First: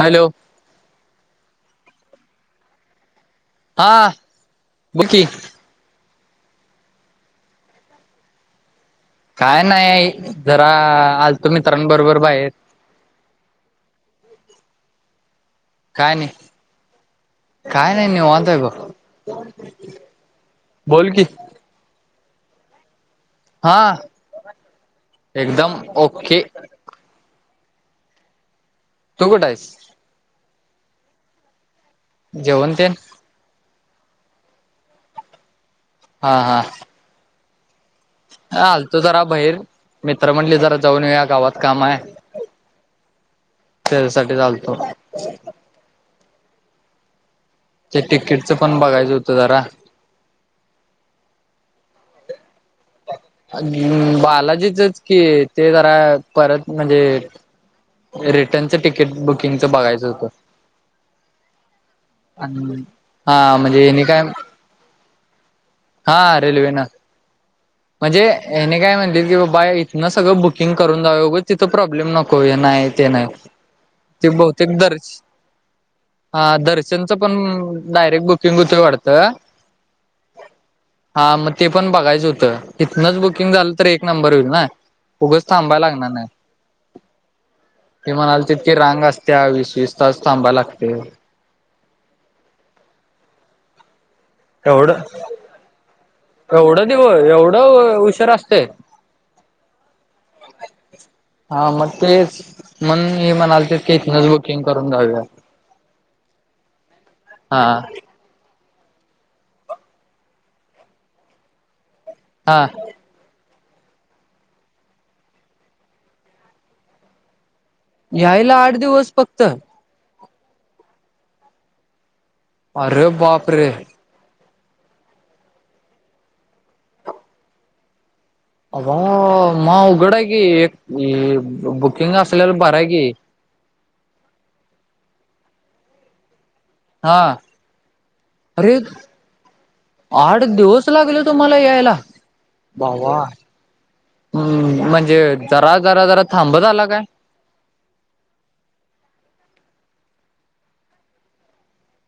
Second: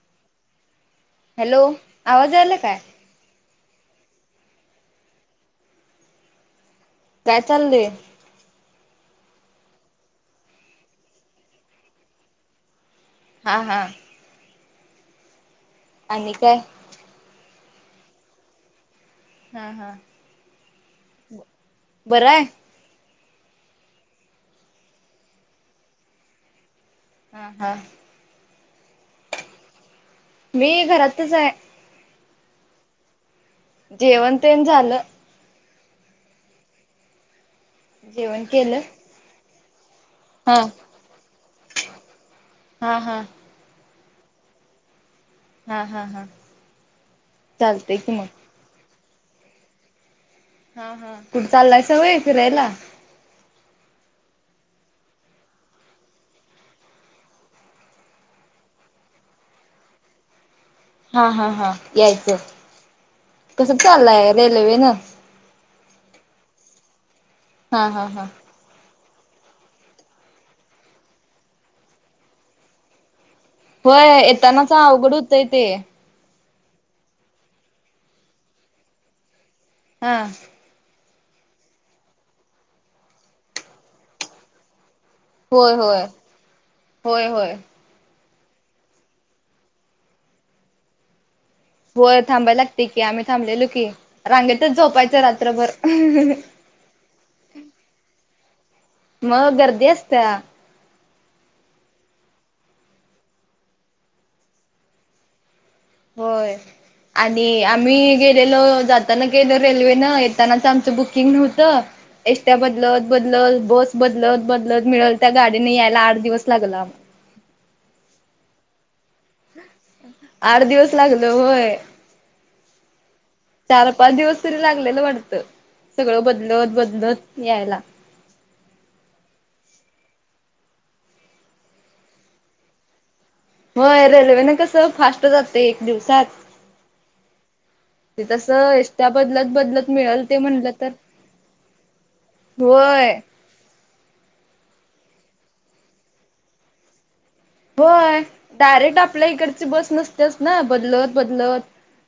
Hello hello आवाज यायलाय काय हां बोलकी काय चाललय, काय नाही जरा आलतो मित्रांबरोबर बाहेर, हा हा, काय नाही काय नाही निवांत आहे बघ हा हा बोल की बरं आहे, हा एकदम ओके हा हा, तू कुठं आहेस, मी घरातच आहे, जेवन ते जेवण तेण झालं, हा हा, जेवण हा केलं आलतो जरा बाहेर, मित्र म्हणले हा जरा जाऊन या गावात काम आहे, हा हा त्यासाठीच आलतो, हाहा हा चालतय ते की मग तिकीटचं पण बघायचं होतं जरा हा हा कुठे चाललास वय फिरायला बालाजीचच कि ते जरा परत म्हणजे, रिटर्नचं तिकीट बुकिंगचं बघायचं होतं, हा हा हा यायचं आणि हा कस म्हणजे हेनी काय चाललंय रेल्वे न हा रेल्वे न हा म्हणजे, हा याने काय म्हणले की बाबा इथून सगळं बुकिंग करून जाऊ उगं तिथं प्रॉब्लेम नको हे नाही ते नाही, होय, ते येतानाचं बहुतेक दर्श अवघड होतंय ते. हा, दर्शनचं पण डायरेक्ट बुकिंग होतंय वाटतं. हा. हा, मग ते पण बघायचं होतं. इथनंच बुकिंग झालं तर, एक नंबर होईल ना. उगच होय थांबायला होय लागणार नाही. होय होय ते म्हणालतेत की, रांग असते या वीस-वीस तास थांबायला लागतंय. होय, थांबायला लागते की आम्ही थांबलेलो की. रांगेतच एवढं? झोपायचं रात्रभर. आरे वो, एवढा उशीर असतंय? मग गर्दी असत्या. हा, मग तेच. म्हणून हे म्हणालतेत की इथंनच बुकिंग करून जाऊया. होय. आणि हा आम्ही गेलेलो. जाताना गेलो रेल्वेनं, येतानाच आमचं बुकिंग नव्हतं. एसट्या हा. बदलत बदलत बस बदलत बदलत, मिळल त्या गाडीने यायला आठ दिवस लागलं आम्हाला. यायला आठ दिवस फक्त? आठ दिवस लागलं, होय. अरे बापरे! चार पाच दिवस तरी लागलेलं वाटतं. सगळं बदलत बदलत यायला. अगं....... मग अवघड आहे की, एक ए बुकिंग असलेला बरं आहे की. होय. रेल्वेनं कसं फास्ट जातंय एक दिवसात. हा. ते तसं अरे एसट्या बदलत बदलत, मिळलं ते आठ म्हणलं दिवस तर लागले तुम्हाला यायला व्हय. भावा हम्म. म्हणजे जरा जरा जरा थांबत आला काय? होय. डायरेक्ट आपल्या इकडची बस नसत्याच ना बदलत बदलत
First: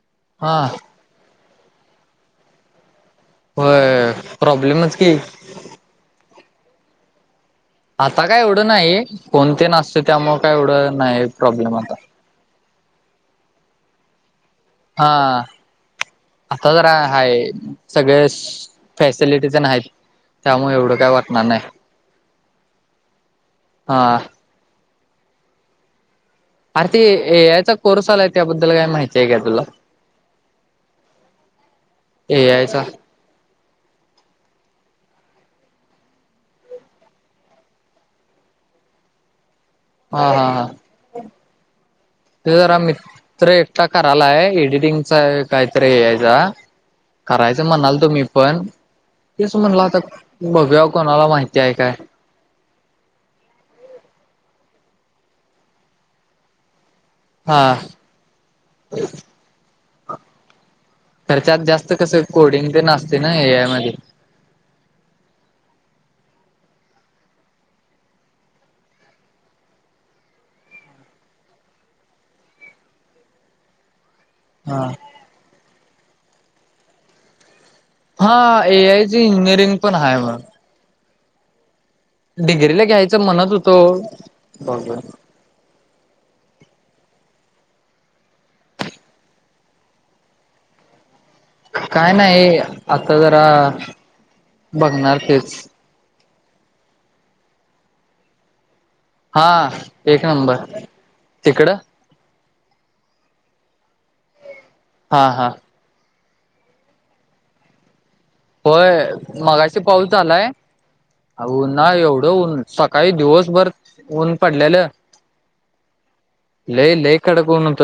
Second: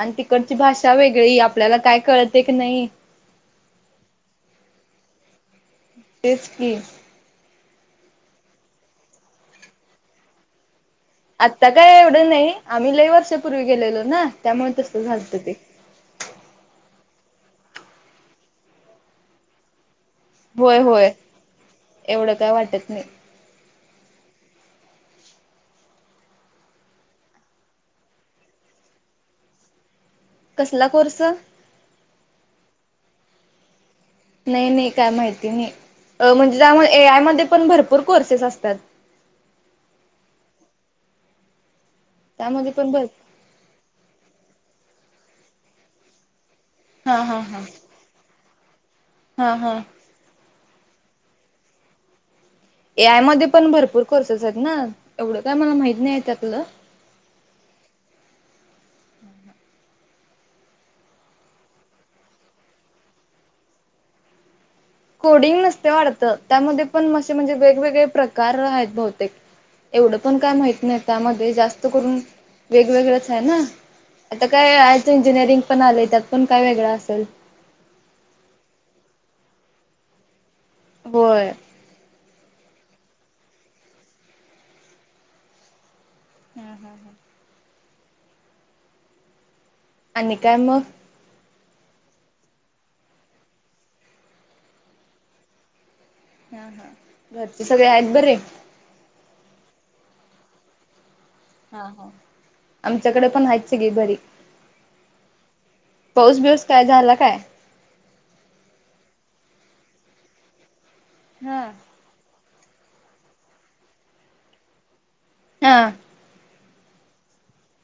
आणि तिकडची हा भाषा वेगळी आपल्याला काय कळत एक नाही. होय, प्रॉब्लेमच की. तेच की. आता काय एवढं नाही. फोन तेन असतोय त्यामुळं काय एवढं नाही. आत्ता प्रॉब्लेम काय आता एवढं नाही. आम्ही लई वर्षापूर्वी गेलेलो ना, त्यामुळं तसं हा. झालतं ते आता जरा हाय सगळ्या सू फॅसिलिटीज तेन आहेत. त्यामुळं होय एवढं होय काय वाटणार नाही, एवढं काय वाटत नाही हा. आर ते ए आय चा कोर्स आलाय, त्याबद्दल काय माहिती आहे का तुला? कसला कोर्स? ए आय चा. नाही.. नाही. काय माहिती नाही, अं म्हणजे त्यामुळे ए आय मध्ये पण भरपूर कोर्सेस असतात. हा हा. हा. ते त्यामध्ये जरा पण मित भर त्र एकटा करालाय आहे एडिटिंगचा काहीतरी ए आय चा हा हा हा करायचं म्हणालतो मी पण, हा तेच हा म्हणला आता बघूया कोणाला माहिती आहे काय. ए आय मध्ये पण भरपूर कोर्सेस आहेत ना, एवढं काय मला माहती नाही त्यातलं. हा. खरं त्यात जास्त कसं कोडिंग तेन असतय ना, ए आय मध्ये. कोडिंग नसतय वाटतं, त्यामध्ये पण असे म्हणजे वेगवेगळे प्रकार आहेत बहुतेक. एवढं पण काय माहित नाही. त्यामध्ये जास्त करून, वेगवेगळच आहे ना. आता काय ए हा आयचं इंजिनिअरींग पण आलंय त्यातपण काय वेगळं असल. हा, ए आय चं इंजिनिअरिंग पण आहे बघ. होय डिग्रीला घ्यायच म्हणत होतो, हम् हम हम आणि काय मग? काय नाही आता जरा बघणार तेच. हा हा घरचे सगळे आहेत बरे? हा एक नंबर. तिकडं हा हा आमच्याकडे पण आहेत सगळी बरी. हा हा पाऊस बिऊस काय झाला काय? होय मगाशी पाऊस झालाय उन्ह हा य एवढं ऊन, सकाळी दिवसभर ऊन पडलेलं. हा लई लई कडक ऊन होत,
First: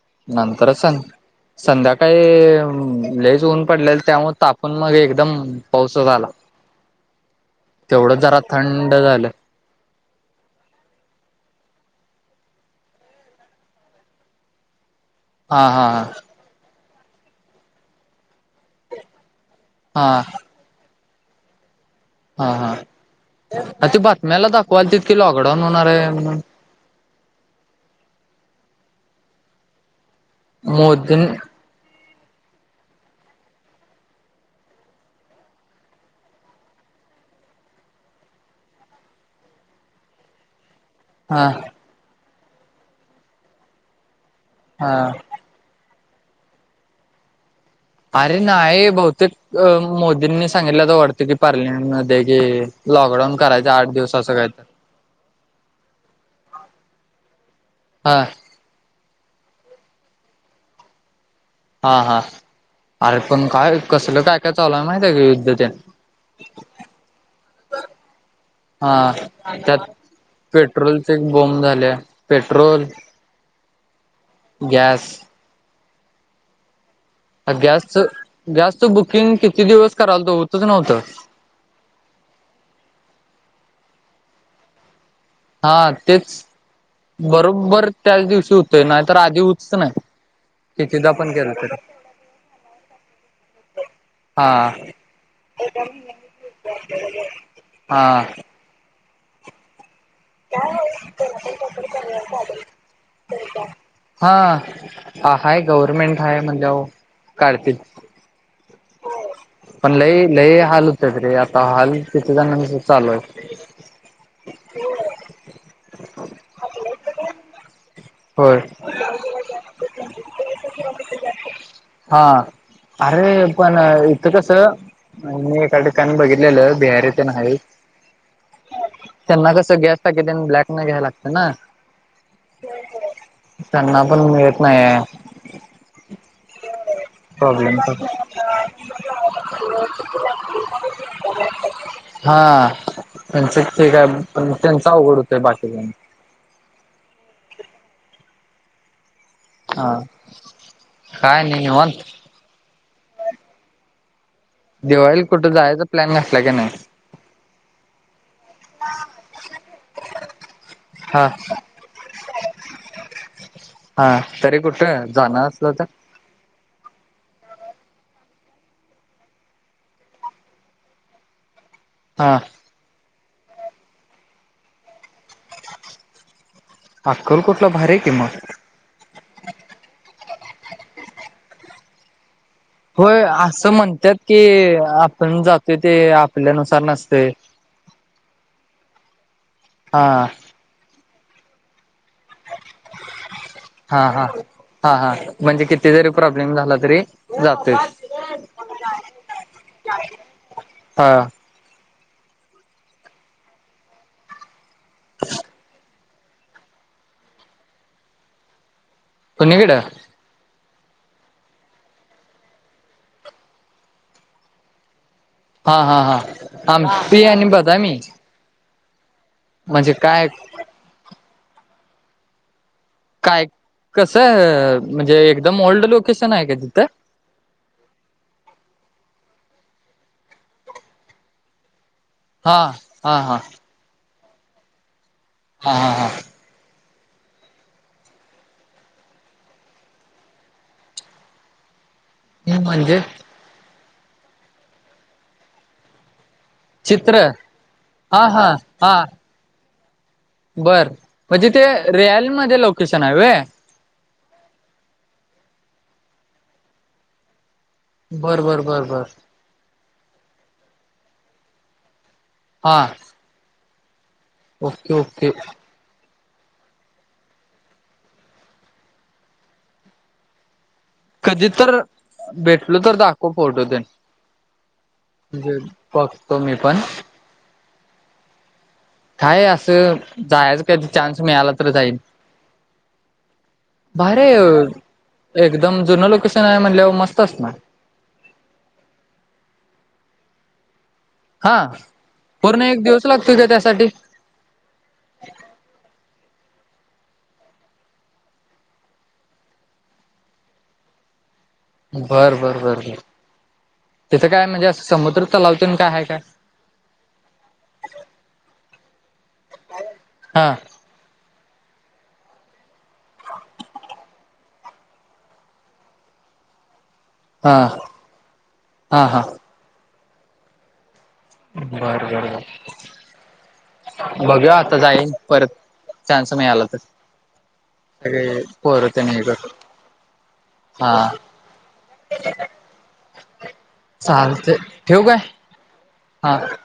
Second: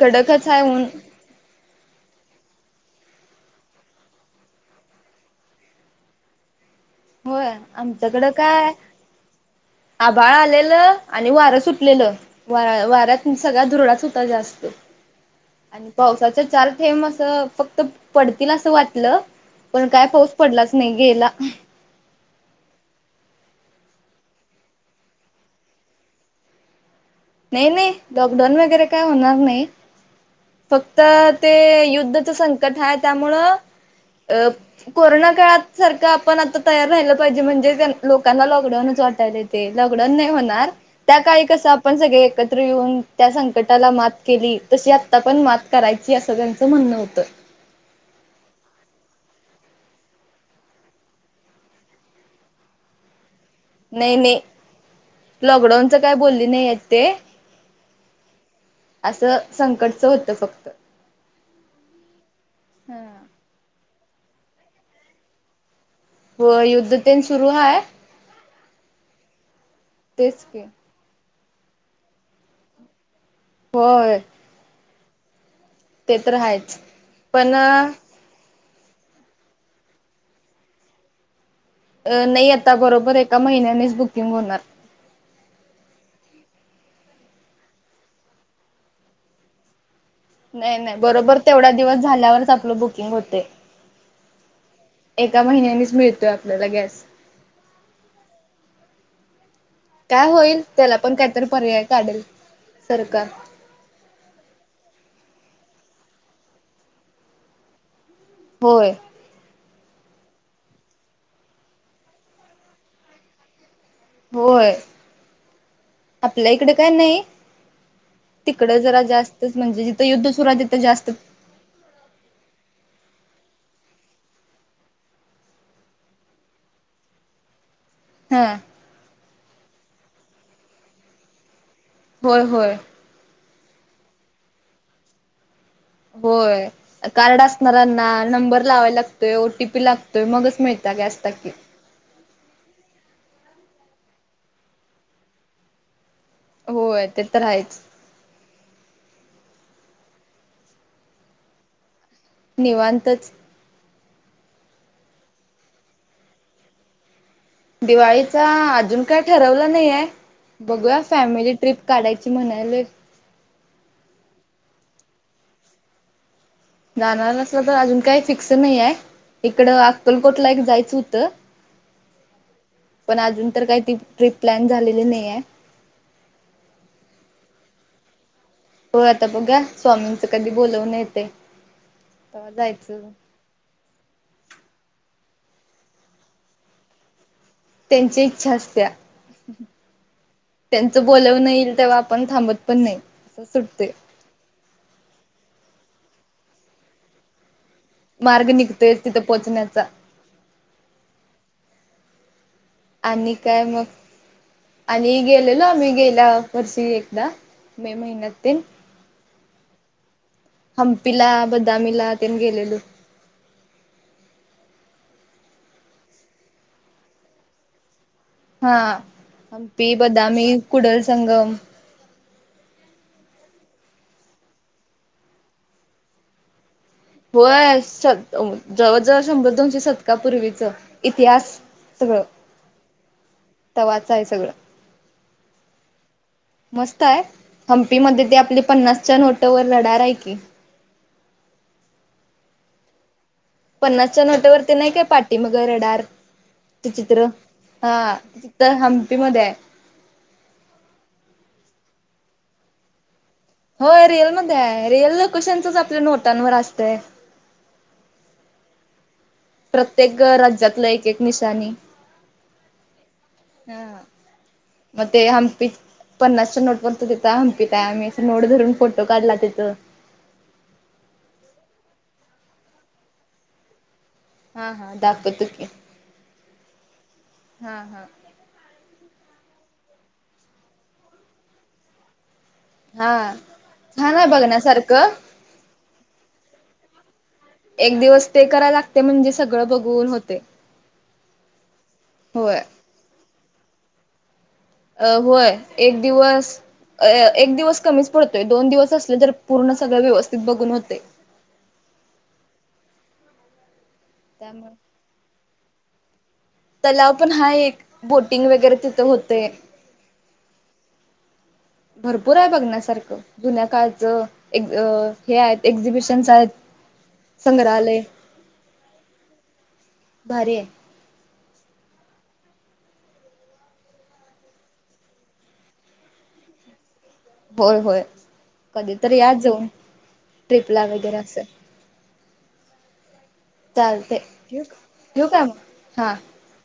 कडकच आहे नंतर ऊन सन संध्याकाळी लईच ऊन पडलेल त्यामुळ ताप पण मग एकदम पाऊसच आला होय तेवढं आमच्याकडं जरा काय थंड झालं. आभाळ आलेलं आणि वारं सुटलेलं वाार्या वाऱ्यात सगळा धुरळाच होता जास्त. हा हा आणि पावसाच चार थेंब असं फक्त पडतील असं वाटलं पण काय हा पाऊस पडलाच नाही गेला. हा हा आ, ते बातम्याला दाखवाल तत कि लॉकडाऊन होणार आहे म्हणून. नाही नाही लॉकडाऊन वगैरे काय होणार नाही. फक्त मोदी ते युद्धच संकट आहे त्यामुळं अ, कोरोना काळ सारखं आपण आता तयार राहिलं पाहिजे म्हणजे लोकांना लॉकडाऊनच वाटायला. ते लॉकडाऊन नाही होणार. त्या काळी हा कस आपण सगळे एकत्र येऊन त्या संकटाला मात केली तशी हा आत्ता पण मात. करायची अस त्यांचं म्हणणं होत. अरे नाही बहुतेक. अ मोदींनी सांगितलं तर वाटत की, पार्लिमेंट मध्ये कि, लॉकडाऊन करायच. नाही नाही लॉकडाऊनच काय बोलली नाही आहेत ते. हा, असं संकटचं होतं फक्त. हा हा, हा अरे पण काय कसलं काय काय चालूय माहित काय युद्धतेन. होय युद्धतेन सुरू आहे. हा, त्यात तेच की पेट्रोलचे एक बॉम्ब झाले पेट्रोल. होय, गॅस, ते तर हायच. गॅसच गॅसचं बुकिंग किती दिवस करायलातो होतच नव्हतं. अ नाही आता बरोबर एका महिन्यानेच बुकिंग होणार. हा, तेच बरोबर त्याच दिवशी होतय नाही तर आधी हुतच नाही. नाही नाही कितीदा पण बरोबर केलं तेवढा तरी दिवस झाल्यावरच आपलं बुकिंग होते. हा एका महिन्यानेच मिळतोय आपल्याला गॅस. हा, काय होईल त्याला पण काहीतरी पर्याय काढेल सरकार, हा, हाय गव्हरर्मेंट हा, म्हणल्यव काढतील. होय, पण लई लई हाल होत रे आता हाल किती जणांचं चालू आहे. होय आपल्या इकडे काय नाही. होय तिकडं जरा जास्तच म्हणजे जिथं युद्ध सुरू आहे तिथं जास्त. हा, अरे पण इथं कसं. आणि मी एका ठिकाणी बघितलेलं बिहारीते न आहेत. हा, त्यांना कास गॅसटाकी तेन ब्लॅकन घ्याय लागत ना. होय होय, त्यांना पण मिळत नाहीये. होय, कार्ड प्रॉब्लेम असणारांना नंबर लावायला लागतोय ओटीपी लागतोय मगच मिळतय गॅसटाकी. हा, त्यांच ठीक आहे पण त्यांच अवघड होतोय बाकीच्यांचं. होय ते तर आहेच. हा, काय नाही नीवात. निवांतच. दिवाळीला कुठं जायचचा प्लॅन घातला की, नाही. दिवाळीचा अजून काय ठरवलं नाहीय. बघूया हा फॅमिली ट्रिप काढायची म्हणायलोय. हा तरी कुठं जाणार असलं तर? जाणार असलं तर अजून काही फिक्स नाही आहे. इकडं अक्कलकोटला एक जायचं होतं. हा- पण आजुन तर काय ती ट्रिप प्लॅन झालेली नाय आहे. अक्कलकोटला भारी आहे की मग. हो आता बघूया स्वामींच कधी बोलवणं येतयं तवा जायच. होय असं म्हणत्यात की आपण जातोय ते आपल्यानुसार नसतय. त्यांची इच्छा असत्याय, हा त्यांच बोलावणं येईल तेव्हा आपण थांबत- पण नाही. असं सुटतंय हा हा- हा हा! ! म्हणजे किती जरी प्रॉब्लेम झाला तरी जातोयच. मार्ग निघतोयच तिथं पोहोचण्याचा. हा- आणि काय मग? आणि गेलेलो आमही गेल्या वर्षी एकदा मे महिन्यात ते. कुणी कडं? हम्पीला बदामीला तेन गेलेलो. हा हा हा! ! हम्पी आणि बदामी. हा हम्पी, म्हणजे काय बदामी, कुडल संगम. काय कसं म्हणजे एकदम ओल्ड लोकेशन हाय का तिथं? होय म्हणजेत जवळ, जवळ शंभर दोनशे शतकापूर्वीच इतिहास. सगळं- हा हा हा! - तवाच हाय सगळं. हा हा हा- मस्त हाय हंपी मध्ये ते आपली पन्नासच्या नोट वर रडार आहे की. [inaudible] पन्नासच्या नोटवरती नाय काय पाठी माग रडार? ते चित्र हा ते हा तिथं हा हम्पी मध्ये हाय. बर म तिथे रियाल मध्ये लोकेशन हाय होय? होय रीयलमध्ये हाय रियल लोकेशनचच आपल्या नोटांवरती असतय. बरं बर बरं बर- प्रत्येक राज्यातलं एक एक निशाणी. हा- हा ओके म ते ओके हम्पी- पन्नासच्या नोट वर त तिथ हम्पीत हाय आम्ही अस नोट धरून फोटो काढला तिथं. कधी तर भेटलो तर दाखव फोटो तेन. हा हा दाखवतो म्हणजे की बघतो मी पण. हा हा- काय असं जायच कधी चान्स मिळाला तर जाईल. हा छान आहे बघण्यासारखं. आहे एकदम जुनं लोकेशन आहे म्हणल्याव मस्त असणार. एक दिवस स्टे कराय लागतंय म्हणजे सगळं बघून होतंय. हा पूर्ण एक दिवस लागतोय का त्यासाठी? अ होय एक दिवस एक दिवस कमीच पडतोय दोन दिवस असले तर पूर्ण सगळं व्यवस्थित बघून होतंय बर बर बर बर तिथं काय म्हणजे त्यामुळे समुद्र तलावतेन काय आहे काय? तलाव पण आहे एक बोटिंग वगैरे तिथ होतय हा भरपूर हाय बघण्यासारखं जुन्या काळचं हे आहेत एक्झिबिशन्स आहेत. हा संग्रहालय हा हा भारी आहे. बर बर बर बघूया आता जाईन परत चान्स मिळाला तर होय होय अे पोर कधीतरी तेनी या ब जाऊन ट्रिपला हा वगैरे असं चालते ठेवू काय हा हा